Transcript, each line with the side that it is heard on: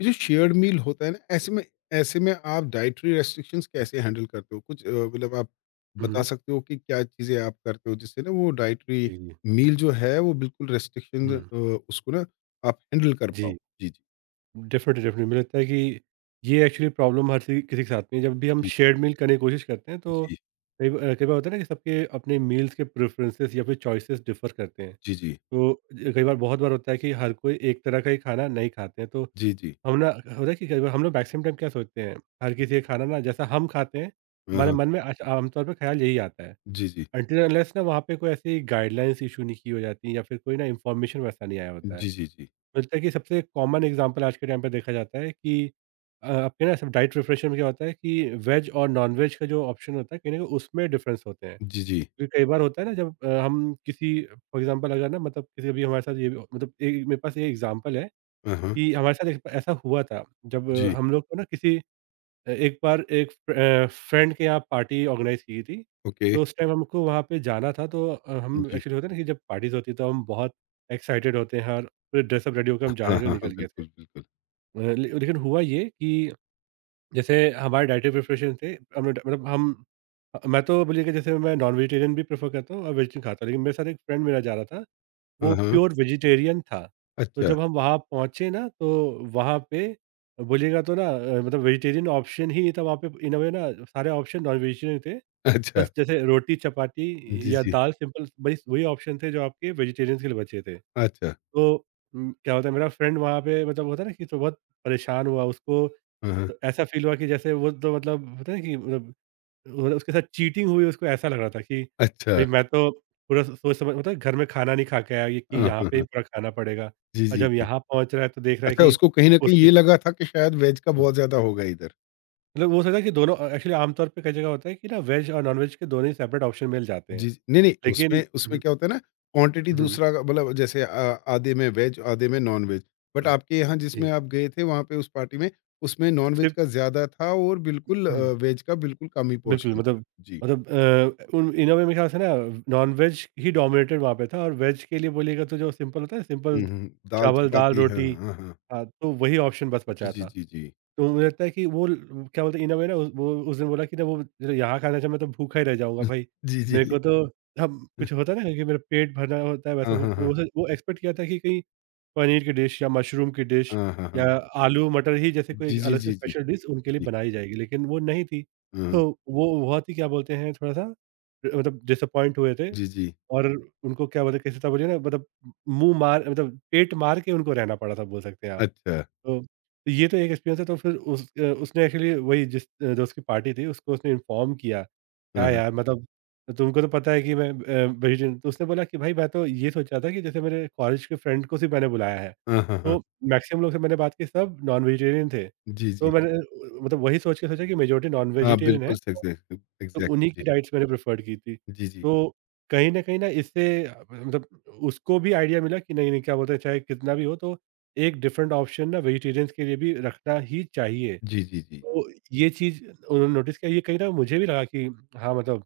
left: ये जो shared meal होता है ना, ऐसे में आप डाइटरी रेस्ट्रिक्शंस
right: हुँ,
left: कैसे हैंडल करते हो? कुछ मतलब आप बता
right: हुँ।
left: सकते हो कि क्या चीज़ें आप करते हो जिससे ना वो डाइटरी
right: जी, जी।
left: मील जो है वो बिल्कुल रेस्ट्रिक्शन,
right: हुँ,
left: उसको ना आप हैंडल कर पाओ?
right: जी।
left: जी, जी,
right: डेफ़िनेटली, डेफ़िनेटली मुझे लगता है कि ये एक्चुअली प्रॉब्लम हर सी किसी के साथ में है। जब भी हम
left: जी,
right: शेयर्ड मील करने की कोशिश करते हैं, तो
left: जी,
right: कई बार होता है ना कि सबके अपने मील्स के प्रेफ़रेंसेस या फिर चॉइसेस डिफ़र करते हैं।
left: जी, जी,
right: तो कई बार, बहुत बार होता है कि हर कोई एक तरह का ही खाना नहीं खाते हैं। तो
left: जी, जी।
right: हम ना, होता है कि कई बार हम लोग मैक्सिमम टाइम क्या सोचते हैं, हर किसी का खाना ना जैसा हम खाते हैं,
left: हाँ,
right: हमारे
left: हाँ।
right: मन में आज आमतौर पे ख़्याल यही आता है।
left: जी, जी।
right: अनटिल अनलेस ना वहाँ पे कोई ऐसी गाइडलाइंस इश्यू नहीं की हो जाती, या फिर कोई ना इन्फॉर्मेशन वैसा नहीं आया होता है।
left: जी, जी, जी।
right: मिलता है कि सबसे कॉमन एग्जांपल आज के टाइम पे देखा जाता है कि आपके ना सब डाइट प्रिपरेशन में क्या होता है कि वेज और नॉन-वेज का जो ऑप्शन होता है, कहीं न कहीं उसमें डिफरेंस होते हैं।
left: जी, जी।
right: क्योंकि कई बार होता है ना, जब हम किसी फॉर एग्जांपल अगर ना मतलब किसी अभी हमारे साथ ये भी मतलब एक, मेरे पास ये एग्जांपल है
left: हाँ, हाँ।
right: कि हमारे साथ एक ऐसा हुआ था, जब
left: जी,
right: हम लोग को ना किसी एक बार एक फ्रेंड के यहाँ पार्टी ऑर्गेनाइज़ की थी।
left: ओके।
right: तो उस टाइम हमको वहाँ पे जाना था, तो हम
left: जी।
right: एक्चुअली, होता है ना कि जब पार्टीज़ होती है, तो हम बहुत एक्साइटेड होते हैं, और पूरे ड्रेसअप रेडी होकर
left: हाँ,
right: हम जाने
left: हाँ,
right: के लिए
left: हाँ।
right: निकल गए थे।
left: बिल्कुल, बिल्कुल।
right: अ, ले लेकिन हुआ ये कि, जैसे हमारे डाइटरी प्रिपरेशन थे, हमने ड मतलब हम, मैं तो बोलिए कि जैसे मैं नॉन-वेजिटेरियन भी प्रेफ़र करता हूँ और वेजिटेरियन खाता हूँ, लेकिन मेरे साथ एक फ्रेंड मेरा जा रहा था,
left: हाँ,
right: वो
left: हाँ।
right: प्योर वेजिटेरियन था। तो
left: अच्छा,
right: जब हम वहाँ पहुँचे ना, तो वहाँ पे बोलिएगा तो ना, मतलब वेजिटेरियन ऑप्शन ही नहीं था वहाँ पे, इन अ वे ना, सारे ऑप्शन नॉन वेजिटेरियन थे।
left: अच्छा।
right: बस जैसे रोटी, चपाती
left: जी,
right: या
left: जी।
right: दाल, सिंपल वही वही ऑप्शन थे जो आपके वेजिटेरियंस के लिए बचे थे।
left: अच्छा।
right: तो क्या होता है, मेरा फ्रेंड वहाँ पे, मतलब होता है ना कि, तो बहुत परेशान हुआ उसको।
left: हाँ, हाँ।
right: तो ऐसा फ़ील हुआ कि जैसे वो तो, मतलब होता है ना कि, मतलब और उसके साथ चीटिंग हुई, उसको ऐसा लग रहा था कि
left: अच्छा।
right: भाई मैं तो पूरा सोच समझ, मतलब घर में खाना नहीं खा के आया, ये कि
left: हाँ,
right: यहाँ
left: हाँ,
right: पे ही
left: हाँ।
right: पूरा खाना पड़ेगा,
left: जी,
right: और
left: जी,
right: जब
left: जी।
right: यहाँ पहुँच रहा है तो देख रहा है
left: अच्छा,
right: कि
left: उसको कहीं न कहीं
right: उसकी,
left: ये लगा था कि शायद वेज का
right: हुँ।
left: बहुत ज़्यादा होगा इधर।
right: मतलब वो सोचा कि दोनों एक्चुअली आमतौर पे कई जगह होता है कि ना, वेज और नॉन-वेज के दोनों ही सेपरेट ऑप्शन मिल जाते हैं।
left: जी, जी। नहीं, नहीं,
right: लेकिन,
left: उसमें उसमें
right: हुँ,
left: क्या होता है ना, क्वांटिटी
right: हुँ,
left: मतलब जैसे आधे में वेज, आधे में नॉन-वेज। बट
right: हुँ,
left: आपके यहाँ
right: जी,
left: जिसमें आप गए थे वहाँ पे उस पार्टी में, उसमें नॉन-वेज
right: सिर्फ,
left: का ज़्यादा था और बिल्कुल,
right: हुँ।
left: वेज का बिल्कुल कम ही
right: बिल्कुल,
left: पोर्शन था।
right: मतलब
left: जी।
right: मतलब उन इन अ, वे मेरे ख्याल से ना, नॉन-वेज ही डोमिनेटेड वहाँ पे था, और वेज के लिए बोलिएगा तो जो सिंपल होता है, सिंपल
left: हुँ, हुँ। दाल
right: चावल, दाल,
left: चपाती, हाँ,
right: रोटी,
left: हाँ, हाँ।
right: हाँ, तो वही ऑप्शन बस
left: जी,
right: बचा
left: जी,
right: था।
left: जी, जी।
right: तो मुझे लगता है कि वो ल क्या बोलते हैं, इन अ, वे ना, वो उस दिन बोला कि ना, वो जरा यहाँ खाना, अच्छा मैं तो भूखा ही रह जाऊँगा भाई।
left: जी, जी।
right: मेरे
left: जी।
right: को तो, हम कुछ, होता है ना कि मेरा पेट भरना होता है, वैसा
left: हाँ,
right: हो-
left: हाँ, हाँ।
right: वो एक्सपेक्ट किया था कि कहीं पनीर की डिश या मशरूम की डिश
left: हाँ, हाँ,
right: या
left: हाँ।
right: आलू मटर ही जैसे कोई
left: जी, जी,
right: अलग से
left: जी, जी।
right: स्पेशल डिश उनके लिए
left: जी।
right: बनाई जाएगी, लेकिन वो नहीं थी।
left: हाँ।
right: तो वो बहुत ही, क्या बोलते हैं, थोड़ा-सा मतलब डिसअपॉइंट हुए थे,
left: जी, जी।
right: और उनको, क्या बोलते हैं, किसी तरह बोलिए ना, मतलब मुँह मार, मतलब पेट मार के उनको रहना पड़ा था, बोल सकते हैं आप।
left: अच्छा।
right: तो तो ये तो एक एक्सपीरियंस है। तो फिर उसने एक्चुअली वही, जिस दोस्त की पार्टी थी, उसको उसने इन्फॉर्म किया,
left: हाँ,
right: क्या
left: हाँ।
right: यार मतलब, तो तुमको तो पता है कि मैं, वेजिटेरियन। तो उसने बोला कि भाई, मैं तो ये सोचा था कि, जैसे मेरे कॉलेज के फ्रेंड को सिर्फ मैंने बुलाया है,
left: हाँ, हाँ, हाँ।
right: तो मैक्सिमम लोग से मैंने बात की, सब नॉन वेजिटेरियन थे।
left: जी, जी।
right: तो मैंने मतलब वही सोच के सोचा कि मेजॉरिटी नॉन
left: हाँ,
right: वेजिटेरियन है।
left: बिल्कुल सही।
right: तो उन्हीं
left: एग्ज़ैक्टली।
right: की डाइट्स मैंने प्रेफ़र्ड की थी।
left: जी, जी,
right: तो कहीं न कहीं ना इससे मतलब उसको भी आइडिया मिला कि नहीं, नहीं, क्या बोलते हैं, चाहे कितना भी हो, तो एक डिफरेंट ऑप्शन ना वेजिटेरियंस के लिए भी रखना ही चाहिए।
left: जी, जी, जी।
right: तो ये चीज़ उन्होंने नोटिस किया, ये कहीं ना मुझे भी लगा कि हाँ, मतलब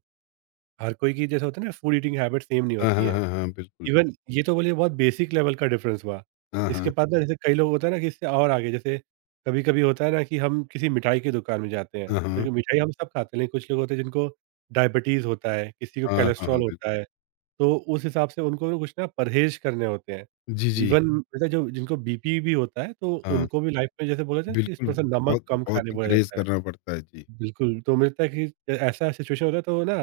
right: हर कोई की जैसे होता है ना, फूड ईटिंग हैबिट सेम नहीं
left: हाँ,
right: होती
left: हाँ,
right: है।
left: हाँ, हाँ, बिल्कुल।
right: इवन ये तो बोलिए बहुत बेसिक लेवल का डिफरेंस हुआ।
left: हाँ, हाँ,
right: इसके बाद ना जैसे कई लोग, होता है ना कि इससे और आगे जैसे कभी-कभी होता है ना कि हम किसी मिठाई की दुकान में जाते
left: हाँ,
right: हैं,
left: हाँ,
right: देखिए मिठाई हम सब खाते हैं, लेकिन कुछ लोग होते हैं जिनको डायबिटीज़ होता है, किसी को
left: हाँ, हाँ, हाँ,
right: कोलेस्ट्रॉल
left: बिल
right: होता है, तो उस हिसाब से उनको ना कुछ ना परहेज़ करने होते हैं।
left: जी, जी,
right: इवन जैसे जो जिनको बीपी भी होता है, तो
left: हाँ,
right: उनको भी लाइफ में जैसे बोला जाए कि
left: बिल्कुल।
right: थोड़ा-सा नमक
left: बहुत
right: कम
left: बहुत
right: खाने
left: ही
right: बोला
left: परहेज़
right: जाता है।
left: करना पड़ता है, जी।
right: बिल्कुल, तो मिलता है कि ऐसा सिचुएशन होता है तो ना,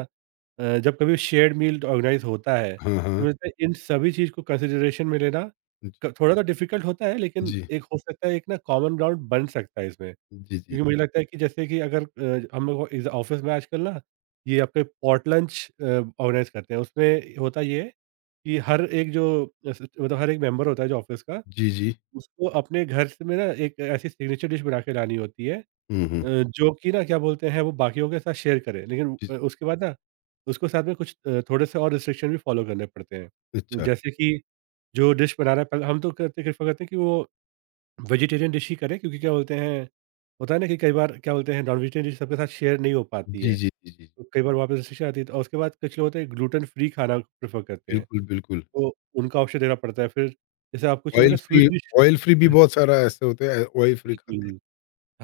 right: जब कभी शेयर्ड मील ऑर्गेनाइज़ होता है,
left: हाँ,
right: तो
left: हाँ,
right: मुझे लगता है इन सभी चीज़ को कंसिडरेशन में लेना
left: जी,
right: क थोड़ा-सा डिफ़िकल्ट होता है, लेकिन एक हो सकता है, एक ना कॉमन ग्राउंड बन सकता है इसमें।
left: जी, जी,
right: क्योंकि मुझे लगता है कि जैसे कि अगर, हम लोग इस ऑफ़िस में आजकल ना ये आपके पॉट लंच ऑर्गेनाइज़ करते हैं, उसमें होता ये है कि हर एक जो अस मतलब हर एक मेंबर होता है जो ऑफ़िस का,
left: जी, जी,
right: उसको अपने घर से में ना एक ऐसी सिग्नेचर डिश बना के लानी होती है,
left: हम्म, हम्म, जी, हुँ, हुँ,
right: जो कि ना, क्या बोलते हैं, वो बाकियों के साथ शेयर करें, लेकिन
left: जी,
right: उसके बाद ना उसको साथ में कुछ, थोड़े से और रिस्ट्रिक्शन भी फ़ॉलो करने पड़ते हैं।
left: अच्छा,
right: जैसे कि, जो डिश बना रहा है, पहले हम तो करते प्रेफ़र करते हैं कि वो वेजिटेरियन डिश ही करें, क्योंकि क्या बोलते हैं, होता है ना कि कई बार, क्या बोलते हैं, नॉन-वेजिटेरियन डिश सबके साथ शेयर नहीं हो पाती
left: जी,
right: है।
left: जी, जी, जी,
right: तो कई बार वहाँ पे रिस्ट्रिक्शन आती है, और उसके बाद कुछ लोग होते हैं, ग्लूटेन फ्री खाना प्रेफ़र करते हैं।
left: बिल्कुल, बिल्कुल।
right: तो उनका ऑप्शन देना पड़ता है। फिर जैसे आप कुछ अगर
left: ऑयल
right: ना sweet
left: free
right: dish,
left: oil free भी बहुत सारा ऐसे होते हैं, ऑयल फ्री खाते
right: बिल्कुल।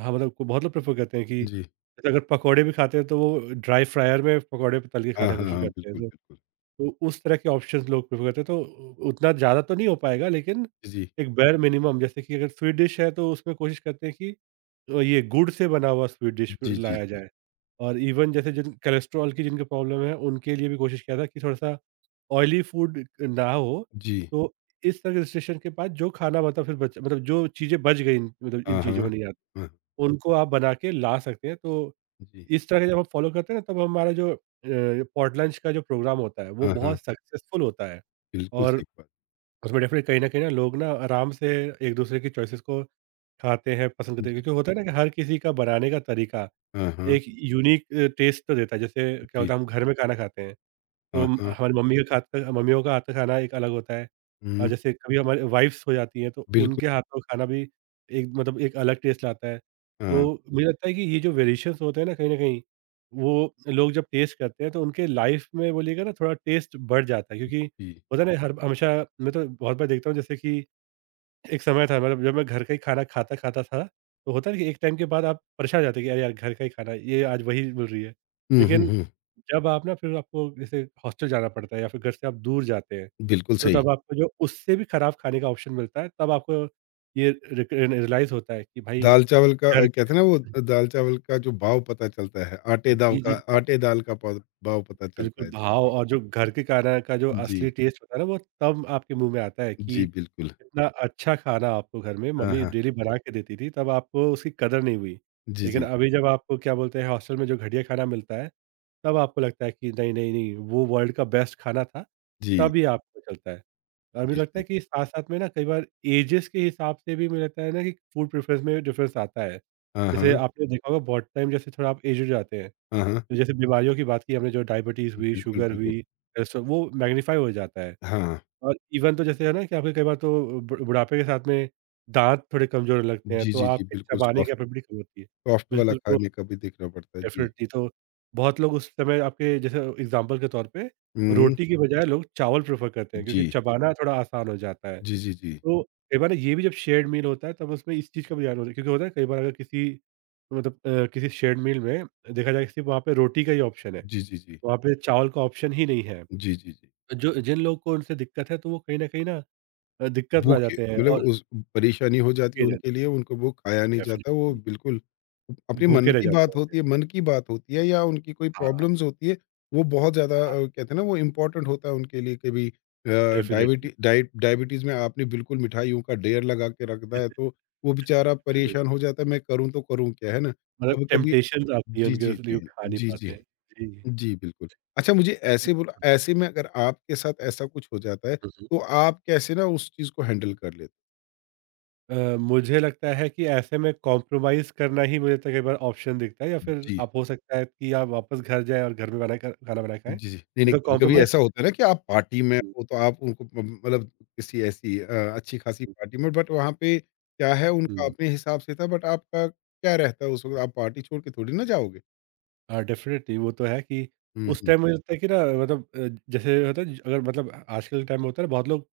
right: हाँ, मतलब को बहुत लोग प्रेफ़र करते हैं कि
left: हैं, जी।
right: जैसे अगर पकौड़े भी खाते हैं तो वो ड्राई फ्रायर में पकौड़े पे तल के
left: हाँ,
right: खाने की
left: हाँ,
right: कोशिश
left: हाँ,
right: करते हैं।
left: बिल्कुल,
right: तो
left: बिल्कुल,
right: तो उस तरह के ऑप्शंस लोग प्रेफ़र करते हैं, तो उ उतना ज़्यादा तो नहीं हो पाएगा, लेकिन
left: जी,
right: एक बेयर मिनिमम जैसे कि अगर स्वीट डिश है, तो उसमें कोशिश करते हैं कि ये गुड़ से बना हुआ स्वीट डिश
left: जी, जी, जी,
right: लाया
left: जी,
right: जाए। और इवन जैसे जिन कोलेस्ट्रॉल की जिनको प्रॉब्लम है, उनके लिए भी कोशिश किया था कि थोड़ा-सा ऑयली फूड ना हो।
left: जी।
right: तो इस तरह के रिस्ट्रिक्शन के बाद जो खाना, मतलब फिर बच मतलब जो चीज़ें बच गई, मतलब इन
left: हाँ,
right: चीज़ों में
left: हाँ,
right: नहीं आ,
left: हाँ,
right: उनको आप बना के ला सकते हैं। तो
left: जी,
right: इस तरह के जब हम फ़ॉलो करते हैं ना, तब हमारा जो अ, पॉटलंच का जो प्रोग्राम होता है, वो
left: हाँ, हाँ।
right: बहुत सक्सेसफुल होता है।
left: बिल्कुल
right: और
left: सही बात।
right: उसमें डेफ़िनेटली कहीं न कहीं ना लोग ना आराम से एक-दूसरे की चॉइसेस को खाते हैं, पसंद करते हैं।
left: जी।
right: क्योंकि होता है ना कि हर किसी का बनाने का तरीका
left: हाँ, हाँ।
right: एक यूनिक टेस्ट तो देता है। जैसे क्या
left: जी।
right: होता है, हम घर में खाना खाते हैं। तो
left: हाँ,
right: म
left: हाँ।
right: हमारी मम्मी के हाथ का, मम्मियों का हाथ का खाना एक अलग होता है। और
left: हुँ,
right: जैसे कभी हमारी वाइफ़्स हो जाती हैं, तो
left: बिल्कुल।
right: उनके हाथ का खाना भी एक, मतलब एक अलग टेस्ट लाता है।
left: हाँ,
right: तो मुझे लगता है कि ये जो वेरिएशंस होते हैं ना, कहीं न कहीं, वो लोग जब टेस्ट करते हैं, तो उनके लाइफ़ में बोलिएगा ना, थोड़ा टेस्ट बढ़ जाता है, क्योंकि
left: जी।
right: होता है ना, हर हमेशा मैं तो बहुत बार देखता हूँ, जैसे कि एक समय था, मतलब जब मैं घर का ही खाना खाता-खाता था, तो होता है ना कि एक टाइम के बाद आप परेशान हो जाते हैं कि अरे यार! घर का ही खाना ये आज वही मिल रही है।
left: हुँ, हुँ,
right: लेकिन
left: हुँ।
right: जब आप ना फिर आपको जैसे हॉस्टल जाना पड़ता है या फिर घर से आप दूर जाते हैं,
left: बिल्कुल
right: तो
left: सही।
right: तब आपको जो उससे भी खराब खाने का ऑप्शन मिलता है, तब आपको ये रिक रियलाइज़ होता है कि भाई
left: दाल-चावल का,
right: घर का।
left: कहते हैं ना वो दाल-चावल का जो भाव पता चलता है,
right: जी, जी।
left: आटे दाल का पा भाव पता चलता
right: बिल्कुल,
left: है। जी,
right: भाव
left: जी।
right: और जो घर के खाना का जो
left: जी,
right: असली टेस्ट होता है ना, वो तब आपके मुँह में आता है कि
left: जी, बिल्कुल।
right: इतना अच्छा खाना आपको घर में
left: हाँ,
right: मम्मी
left: हाँ।
right: डेली बना के देती थी, तब आपको उसकी कदर नहीं हुई।
left: जी,
right: लेकिन
left: जी।
right: अभी जब आपको क्या बोलते हैं हॉस्टल में जो घटिया खाना मिलता है, तब आपको लगता है कि नहीं, नहीं, नहीं वो वर्ल्ड का बेस्ट खाना था,
left: जी,
right: तभी आपको चलता है। और
left: जी,
right: मुझे लगता है
left: सही।
right: कि साथ-साथ में ना कई बार एजेस के हिसाब से भी मुझे लगता है ना कि फूड प्रेफरेंस में डिफरेंस आता है।
left: हाँ,
right: जैसे
left: हाँ।
right: आपने देखा होगा बहुत टाइम जैसे थोड़ा आप एज्ड हो जाते हैं,
left: हाँ, हाँ।
right: तो जैसे बीमारियों की बात की हमने जो डायबिटीज़ हुई,
left: बिल्कुल,
right: शुगर हुँ।
left: बिल्कुल।
right: हुई, अ, स वो मैग्नीफाई हो जाता है
left: हाँ।
right: और इवन तो जैसे है ना कि आपके कई बार तो बु बुढ़ापे के साथ में दाँत थोड़े कमज़ोर होने लगते हैं,
left: जी,
right: तो
left: जी, जी,
right: आपके
left: बिल्कुल।
right: चबाने की
left: सॉफ्ट
right: कैपेबिलिटी कम होती है।
left: सॉफ्ट वाला
right: बिल्कुल, तो
left: खाने का भी देखना पड़ता है। जी।
right: डेफ़िनेटली तो बहुत लोग उस समय आपके जैसे एग्ज़ाम्पल के तौर पे
left: हुँ,
right: रोटी की बजाय लोग चावल प्रेफ़र करते हैं क्योंकि
left: जी।
right: चबाना थोड़ा आसान हो जाता है।
left: जी, जी, जी।
right: तो कई बार ना ये भी जब शेयर्ड मील होता है तब उसमें इस चीज़ का भी ध्यान होता है, क्योंकि होता है कई बार अगर किसी मतलब किसी शेयर्ड मील में देखा जाए सिर्फ़ वहाँ पे रोटी का ही ऑप्शन है।
left: जी, जी, जी।
right: वहाँ पे चावल का ऑप्शन ही नहीं है।
left: जी, जी, जी।
right: जो जिन लोगों को उनसे दिक्कत है, तो वो कहीं न कहीं ना दिक्कत में आ
left: भूखे
right: जाते हैं
left: मतलब,
right: और
left: उस परेशानी हो जाती है
right: भूखे रह
left: उनके लिए, उनको वो खाया नहीं जाता, वो
right: डेफ़िनिटली
left: बिल्कुल अपने मन
right: भूखे रह
left: की
right: जाते हैं
left: बात
right: वहाँ पे।
left: होती है, मन की बात होती है, या उनकी कोई
right: हाँ,
left: प्रॉब्लम्स होती है, वो बहुत ज़्यादा,
right: हाँ,
left: कहते हैं ना, वो इम्पोर्टेंट होता है उनके लिए कभी,
right: डेफ़िनिटली।
left: डायबिटीज़ में आपने बिल्कुल मिठाइयों का ढेर लगा के रख दिया है, तो वो बेचारा
right: बिल्कुल,
left: परेशान हो जाता है, मैं करूँ तो करूँ क्या, है ना?
right: मतलब
left: कभी-कभी।
right: टेम्पटेशंस आती है
left: जी,
right: उनके,
left: जी,
right: इसलिए वो
left: जी।
right: खा नहीं
left: जी,
right: पाते
left: जी।
right: हैं। जी।
left: जी, बिल्कुल। अच्छा, मुझे ऐसे बोला, ऐसे में अगर आपके साथ ऐसा कुछ हो जाता है,
right: हुँ, हुँ।
left: तो आप कैसे ना उस चीज़ को हैंडल कर लेते?
right: मुझे लगता है कि ऐसे में कॉम्प्रोमाइज़ करना ही मुझे तो कई बार ऑप्शन दिखता है, या फिर
left: जी।
right: आप हो सकता है कि आप वापस घर जाएँ और घर में बना कर खाना बना के खाएँ।
left: जी, जी। नहीं,
right: ये
left: नहीं,
right: तो
left: कभी-कभी
right: कॉम्प्रोमाइज़।
left: ऐसा होता है ना कि आप पार्टी में
right: हुँ,
left: हो तो आप उनको म मतलब किसी ऐसी, अच्छी-खासी
right: हुँ,
left: पार्टी में, बट वहाँ पे क्या है उनका
right: हुँ।
left: अपने हिसाब से था, बट आपका क्या रहता है उस वक़्त, आप पार्टी छोड़ के थोड़ी ना जाओगे?
right: हाँ, डेफ़िनेटली वो तो है कि
left: हुँ,
right: उस
left: हुँ।
right: टाइम मुझे लगता है कि ना मतलब जैसे होता है अगर मतलब आजकल के टाइम में होता है ना, बहुत लोग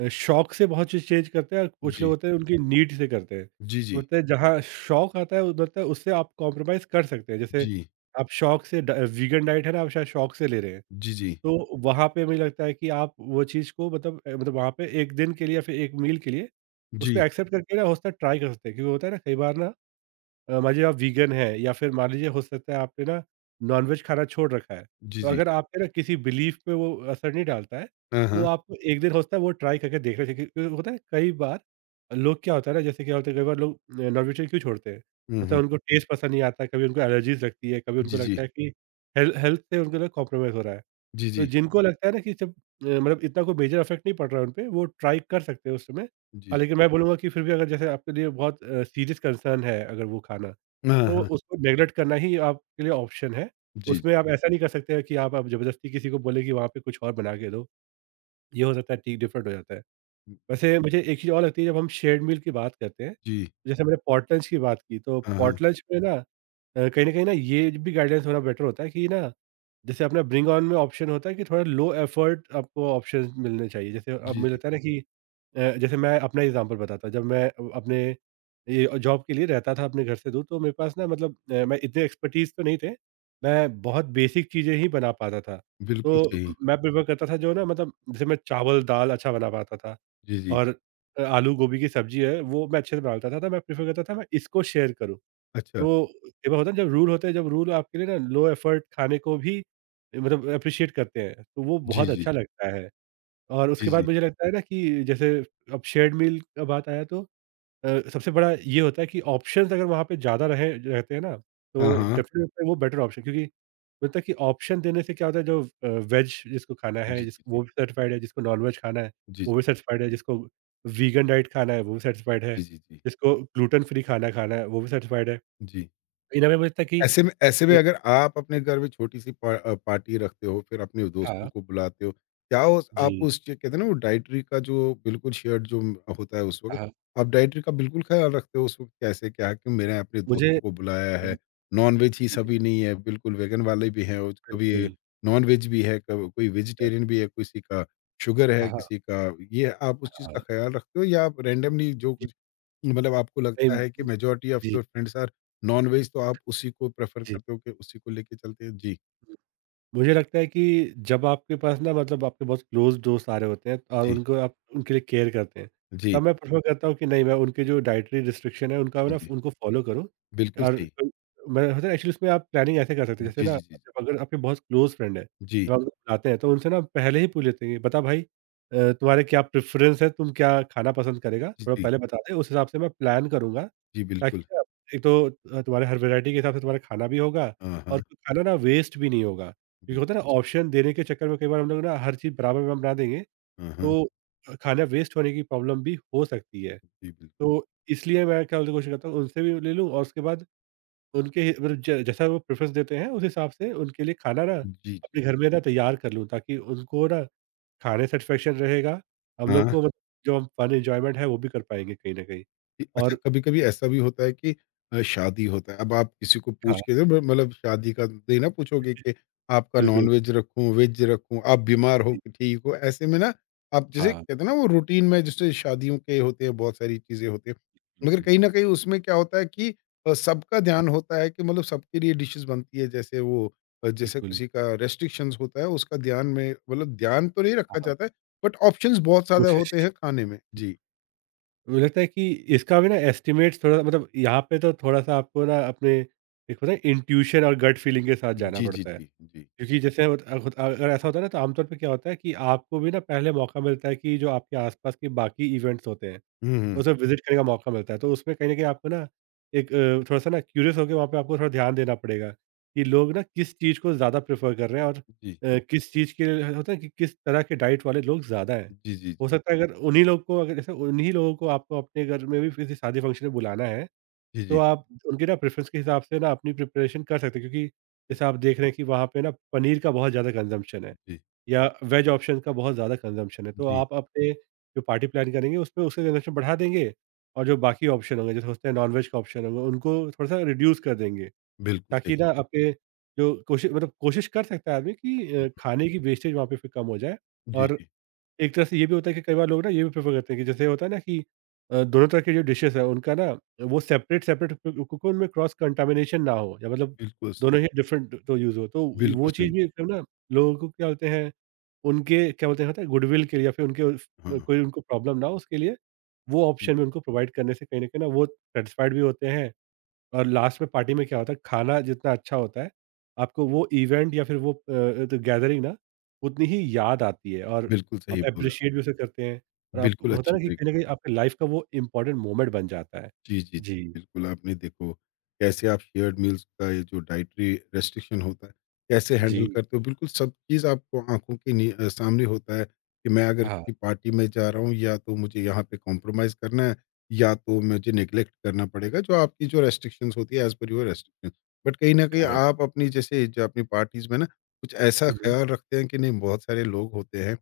right: शौक से बहुत चीज़ चेंज करते हैं और कुछ लोग
left: जी।
right: होते हैं उनकी नीड से करते हैं।
left: जी,
right: तो
left: जी।
right: होता है जहाँ शौक आता है मतलब उससे आप कॉम्प्रोमाइज़ कर सकते हैं। जैसे
left: जी।
right: आप शौक से ड वीगन डाइट है ना, आप शायद शौक से ले रहे हैं।
left: जी, जी।
right: तो वहाँ पे मुझे लगता है कि आप वो चीज़ को मतलब मतलब वहाँ पे 1 दिन के लिए या फिर 1 मील के लिए उसको
left: जी।
right: एक्सेप्ट करके ना हो सकता है ट्राई कर सकते हैं। क्योंकि होता है ना कई बार ना मान लीजिए आप वीगन हैं, या फिर मान लीजिए हो सकता है आपने ना नॉनवेज खाना छोड़ रखा है,
left: जी,
right: तो
left: जी।
right: अगर आप पे ना किसी बिलीफ पे वो असर नहीं डालता है,
left: हाँ,
right: तो
left: हाँ।
right: आपको एक दिन हो सकता है वो ट्राई करके देखना चाहिए। क्योंकि होता है कई बार लोग क्या होता है ना, जैसे क्या होता है कई बार लोग नॉनवेजिटेरियन क्यों छोड़ते हैं?
left: हुँ,
right: होता
left: हुँ।
right: है उनको टेस्ट पसंद नहीं आता, कभी उनको एलर्जीज़ लगती है, कभी
left: जी,
right: उनको लगता
left: जी।
right: है कि हेल्थ से उनको ना कॉम्प्रोमाइज़ हो रहा है।
left: जी,
right: तो
left: जी।
right: जिनको लगता है ना कि जब मतलब इतना कोई मेजर इफेक्ट नहीं पड़ रहा है उन पे, वो ट्राई कर सकते हैं उस समय।
left: जी।
right: हालाँकि मैं बोलूँगा कि फिर भी अगर जैसे आपके लिए बहुत सीरियस कंसर्न है अगर वो खाना,
left: हाँ,
right: तो
left: हाँ।
right: उसको नेग्लेक्ट करना ही आपके लिए ऑप्शन है।
left: जी,
right: उसमें
left: जी।
right: आप ऐसा नहीं कर सकते हैं कि आप ज़बरदस्ती किसी को बोले कि वहाँ पे कुछ और बना के दो। ये हो सकता है टी डिफ़रेंट हो जाता है। वैसे मुझे एक चीज़ और लगती है, जब हम शेयर्ड मील की बात करते हैं,
left: जी।
right: जैसे मैंने पॉट लंच की बात की तो
left: हाँ, हाँ।
right: पॉट लंच में ना कहीं न कहीं ना ये भी गाइडेंस होना बेटर होता है कि ना जैसे अपना ब्रिंग ऑन में ऑप्शन होता है कि थोड़ा लो एफर्ट आपको ऑप्शंस मिलने चाहिए। जैसे अब
left: जी,
right: मुझे
left: जी।
right: लगता है ना कि जैसे मैं अपना एग्ज़ाम्पल बताता हूँ, जब मैं अपने ये जॉब के लिए रहता था अपने घर से दूर, तो मेरे पास ना मतलब मैं इतने एक्सपर्टीज़ तो नहीं थे। मैं बहुत बेसिक चीज़ें ही बना पाता था।
left: बिल्कुल
right: तो
left: सही।
right: मैं प्रेफ़र करता था जो ना मतलब जैसे मैं चावल-दाल अच्छा बना पाता था।
left: जी, जी।
right: और आलू गोभी की सब्ज़ी है, वो मैं अच्छे से बना लेता था, तो मैं प्रेफ़र करता था मैं इसको शेयर करूँ।
left: अच्छा।
right: तो कई बार होता है ना जब रूल होते हैं, जब रूल आपके लिए ना लो एफ़र्ट खाने को भी मतलब एप्रिशिएट करते हैं, तो वो
left: जी,
right: बहुत
left: जी।
right: अच्छा लगता है। और
left: जी,
right: उसके बाद
left: जी।
right: मुझे लगता है ना कि जैसे अब शेयर्ड मील का बात आया, तो सबसे बड़ा ये होता है कि ऑप्शंस अगर वहाँ पे ज़्यादा रहे रहते हैं ना,
left: हाँ,
right: तो
left: हाँ।
right: डेफ़िनेटली होता है वो बेटर ऑप्शन, क्योंकि होता है कि ऑप्शन देने से क्या होता है जो वेज जिसको खाना है
left: जी,
right: जिस
left: जी, जी।
right: वो भी सर्टिफ़ाइड है, जिसको नॉन-वेज खाना है,
left: जी,
right: वो भी
left: जी।
right: सर्टिफ़ाइड है, जिसको वीगन डाइट खाना है, वो भी सर्टिफ़ाइड है,
left: जी, जी, जी।
right: जिसको ग्लूटेन फ्री खाना खाना है, वो भी सर्टिफ़ाइड है।
left: जी।
right: इन हमें लगता है कि
left: ऐसे में
right: अ,
left: अगर आप अपने घर में छोटी-सी, पार्टी रखते हो, फिर अपने दोस्तों
right: हाँ,
left: को बुलाते हो, क्या उस आप
right: जी,
left: उस च कहते हैं ना वो डाइटरी का जो बिल्कुल शेयर्ड जो होता है उस वक़्त,
right: हाँ,
left: आप डाइटरी का बिल्कुल ख़्याल रखते हो उस वक़्त, कैसे, क्या है कि मैंने अपने
right: मुझे
left: दोस्तों को बुलाया
right: अ,
left: है, नॉन-वेज ही
right: जी, जी,
left: सभी नहीं है, बिल्कुल वेगन वाले भी हैं, और कभी
right: बिल्कुल,
left: नॉन-वेज भी है, कब कोई वेजिटेरियन
right: डेफ़िनेटली,
left: भी है, किसी का शुगर है,
right: हाँ,
left: किसी का ये है, आप उस चीज़
right: हाँ,
left: का ख़्याल रखते हो, या आप रैंडमली जो
right: जी,
left: कुछ, मतलब आपको लगता
right: नहीं,
left: है कि मेजॉरिटी ऑफ
right: जी,
left: योर फ्रेंड्स आर नॉनवेज, तो आप उसी को प्रेफ़र
right: जी।
left: करते हो कि उसी को लेके चलते हैं। जी,
right: मुझे लगता है कि जब आपके पास ना मतलब आपके बहुत क्लोज़ दोस्त आ रहे होते हैं और
left: जी,
right: उनको आप उनके लिए केयर करते हैं,
left: जी,
right: तब मैं प्रेफ़र करता हूँ कि नहीं मैं उनके जो डाइटरी रिस्ट्रिक्शन है उनका
left: जी,
right: ना
left: जी।
right: उनको फ़ॉलो करूँ,
left: बिल्कुल
right: और
left: सही।
right: मैं होता है एक्चुअली उसमें आप प्लानिंग ऐसे कर सकते हैं, जैसे
left: जी,
right: ना
left: जी, जी,
right: जब अगर आपके बहुत क्लोज़ फ्रेंड है,
left: जी,
right: जब आप उनको बुलाते हैं तो उनसे ना पहले ही पूछ लेते हैं कि बता भाई तुम्हारे क्या प्रेफ़रेंस है, तुम क्या खाना पसंद करेगा?
left: जी,
right: थोड़ा
left: जी,
right: पहले बता दे, उस हिसाब से मैं प्लान करूँगा,
left: जी,
right: ताकि
left: बिल्कुल।
right: ना एक तो तुम्हारे हर वैरायटी के हिसाब से तुम्हारा खाना भी होगा
left: हाँ,
right: और
left: हाँ,
right: खाना ना वेस्ट भी नहीं होगा। क्योंकि होता है ना
left: बिल्कुल।
right: ऑप्शन देने के चक्कर में कई बार हम लोग ना हर चीज़ बराबर में हम बना देंगे,
left: हाँ, हाँ।
right: तो खाना वेस्ट होने की प्रॉब्लम भी हो सकती है।
left: जी, बिल्कुल।
right: तो इसलिए मैं क्या बोलते हैं कोशिश करता हूँ उनसे भी ले लूँ, और उसके बाद उनके ही मतलब ज जैसा वो प्रेफ़रेंस देते हैं उस हिसाब से उनके लिए खाना ना
left: जी, जी।
right: अपने घर में ना तैयार कर लूँ, ताकि उनको ना खाने सैटिस्फैक्शन रहेगा। हम लोग
left: हाँ।
right: को मतलब जो हम फन एन्जॉयमेंट है वो भी कर पाएँगे कहीं न कहीं।
left: कि अच्छा,
right: और
left: कभी-कभी ऐसा भी होता है कि शादी होता है। अब आप किसी को पूछ
right: हाँ,
left: के ब मतलब शादी का ये ना पूछोगे कि आपका
right: बिल्कुल।
left: नॉन-वेज रखूँ, वेज रखूँ, आप बीमार हो
right: जी,
left: कि ठीक हो? ऐसे में ना आप, जैसे
right: हाँ।
left: कहते हैं ना वो रूटीन में जैसे शादियों के होते हैं, बहुत सारी चीज़ें होती हैं।
right: हुँ,
left: मगर
right: हुँ।
left: कहीं न कहीं उसमें क्या होता है कि सबका
right: हाँ,
left: ध्यान होता है, कि मतलब सबके लिए डिशेज़ बनती है, जैसे वो, जैसे
right: बिल्कुल।
left: किसी का रेस्ट्रिक्शंस होता है उसका ध्यान में, मतलब ध्यान तो नहीं रखा
right: हाँ,
left: जाता है, बट ऑप्शंस बहुत ज़्यादा
right: कोशिश
left: होते हैं खाने में। जी।
right: मुझे लगता है कि इसका भी ना एस्टिमेट्स थोड़ा मतलब यहाँ पे तो थोड़ा-सा आपको ना अपने एक होता है इंट्यूशन और गट फीलिंग के साथ जाना
left: जी, जी,
right: पड़ता है।
left: जी। जी।
right: क्योंकि जैसे होत अ, होत अगर ऐसा होता है ना, तो आमतौर पे क्या होता है कि आपको भी ना पहले मौका मिलता है कि जो आपके आस-पास के बाकी इवेंट्स होते हैं
left: हुँ, हुँ।
right: उसे विज़िट करने का मौका मिलता है, तो उसमें कहीं न कहीं आपको ना एक थोड़ा-सा ना क्यूरियस होके वहाँ पे आपको थोड़ा ध्यान देना पड़ेगा, कि लोग ना किस चीज़ को ज़्यादा प्रेफ़र कर रहे हैं और
left: जी।
right: किस चीज़ के लिए होता है कि किस तरह के डाइट वाले लोग ज़्यादा हैं।
left: जी, जी,
right: हो सकता है अगर उन्हीं लोग को अगर जैसे उन्हीं लोगों को आपको अपने घर में भी किसी शादी फंक्शन में बुलाना है,
left: जी,
right: तो
left: जी,
right: आप उनके ना प्रेफ़रेंस के हिसाब से ना अपनी प्रिपरेशन कर सकते हैं, क्योंकि
left: जी,
right: जैसे आप देख रहे हैं कि वहाँ पे ना पनीर का बहुत ज़्यादा कंज़म्पशन है।
left: जी,
right: या वेज ऑप्शन का बहुत ज़्यादा कंज़म्पशन है, तो
left: जी,
right: आप अपने जो पार्टी प्लान करेंगे उसमें उसका कंज़म्पशन बढ़ा देंगे, और जो बाकी ऑप्शन होंगे जैसे होते हैं नॉन-वेज का ऑप्शन होगा उनको थोड़ा-सा रिड्यूस कर देंगे,
left: बिल्कुल सही।
right: ताकि ना आपके जो कोशि मतलब कोशिश कर सकता है आदमी कि
left: हुँ,
right: खाने की वेस्टेज वहाँ पे फिर कम हो जाए।
left: जी,
right: और
left: जी,
right: एक तरह से ये भी होता है कि कई बार लोग ना ये भी प्रेफ़र करते हैं कि जैसे होता है ना कि दोनों तरह के जो डिशेज़ हैं उनका ना वो सेपरेट-सेपरेट, क्योंकि उनमें क्रॉस कंटामिनेशन ना हो, या मतलब
left: बिल्कुल स
right: दोनों ही डिफरेंट तो यूज़ हो, तो
left: बिल्कुल
right: वो
left: सही।
right: चीज़ भी एक ना लोगों को क्या बोलते हैं, उनके क्या बोलते हैं होता है गुडविल के लिए, या फिर उनके उस
left: हाँ,
right: कोई उनको प्रॉब्लम ना हो उसके लिए वो ऑप्शन भी उनको प्रोवाइड करने से कहीं न कहीं ना वो सैटिस्फाइड भी होते हैं। और लास्ट में पार्टी में क्या होता है खाना जितना अच्छा होता है, आपको वो इवेंट या फिर वो तो गैदरिंग ना उतनी ही याद आती है, और
left: बिल्कुल
right: आप
left: सही बोला।
right: एप्रिशिएट भी उसे करते हैं, और आप
left: बिल्कुल
right: होता है
left: अच्छी
right: ना कि
left: तरीके।
right: कहीं न कहीं आपकी लाइफ़ का वो इम्पोर्टेंट मोमेंट बन जाता है।
left: जी, जी। जी,
right: जी,
left: बिल्कुल, आपने देखो कैसे आप शेयर्ड मील्स का ये जो डाइटरी रेस्ट्रिक्शन होता है, कैसे
right: जी।
left: हैंडल करते हो? बिल्कुल सब चीज़ आपको आँखों के सामने होता है कि मैं अगर
right: हाँ,
left: किसी पार्टी में जा रहा हूँ, या तो मुझे यहाँ पे कॉम्प्रोमाइज़ करना है, या तो मुझे नेगलेक्ट करना पड़ेगा जो आपकी जो रेस्ट्रिक्शंस होती है, as per your restriction. But कहीं न कहीं
right: करेक्ट।
left: आप अपनी जैसे जो अपनी पार्टीज़ में ना कुछ ऐसा
right: हुँ, हुँ।
left: ख़्याल रखते हैं कि नहीं बहुत सारे लोग होते हैं,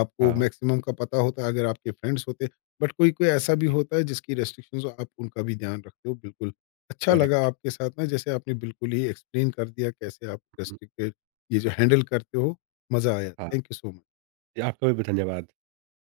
left: आपको
right: हाँ,
left: मैक्सिमम का पता होता है अगर आपके फ्रेंड्स होते हैं, बट कोई कोई ऐसा भी
right: जी,
left: होता है जिसकी रेस्ट्रिक्शंस हो, आप उनका भी ध्यान रखते हो, बिल्कुल। अच्छा लगा
right: करेक्ट।
left: आपके साथ, ना जैसे आपने बिल्कुल ही एक्सप्लेन कर दिया कैसे आप
right: हुँ,
left: रेस्ट्रिक्टेड ये जो हैंडल करते हो, मज़ा आया।
right: हाँ,
left: थैंक यू सो मच।
right: आपका भी धन्यवाद।